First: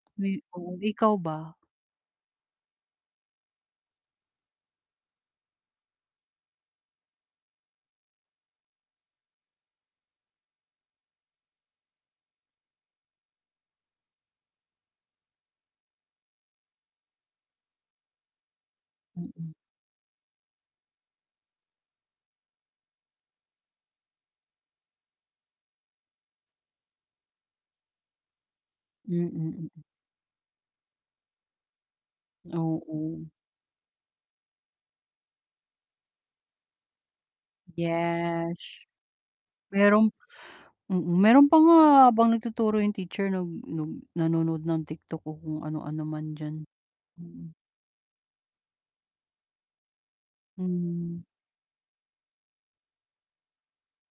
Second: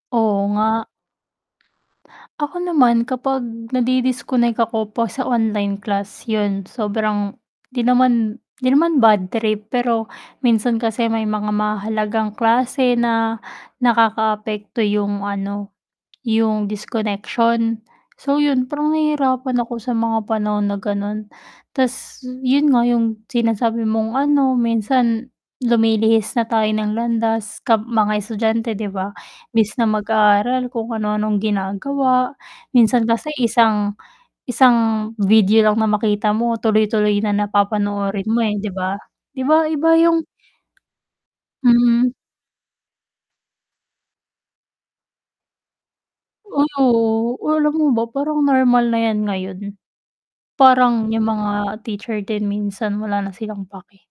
Oo nga. [unintelligible] Ikaw ba? Ako naman kapag nadi-disconnect ako 'pag sa online class, yun sobrang 'di naman 'di naman bad trip, pero minsan kasi may mga mahahalagang klase na nakakaapekto yung ano, yung disconnection. So, yun parang Mm. nahihirapan ako sa mga panahon na ganon, tas yun nga yung sinasabi mong ano minsan lumilihis na tayo ng landas kam mga estudyante 'di ba. Mm, Imbis mm. na mag-aral kung ano-anong ginagawa, minsan Oo. kasi isang isang video lang na makita mo tuloy-tuloy na na papanoorin mo Yes. eh, 'di ba? 'Di ba iba Meron, yung mm, meron pa nga Mhm. habang nagtuturo yung teacher nag nag nanonood ng TikTok o kung ano-ano man diyan. Oo, Mm. alam mo ba parang normal na yan ngayon. Parang Hmm. yung mga teacher din minsan wala na silang pake.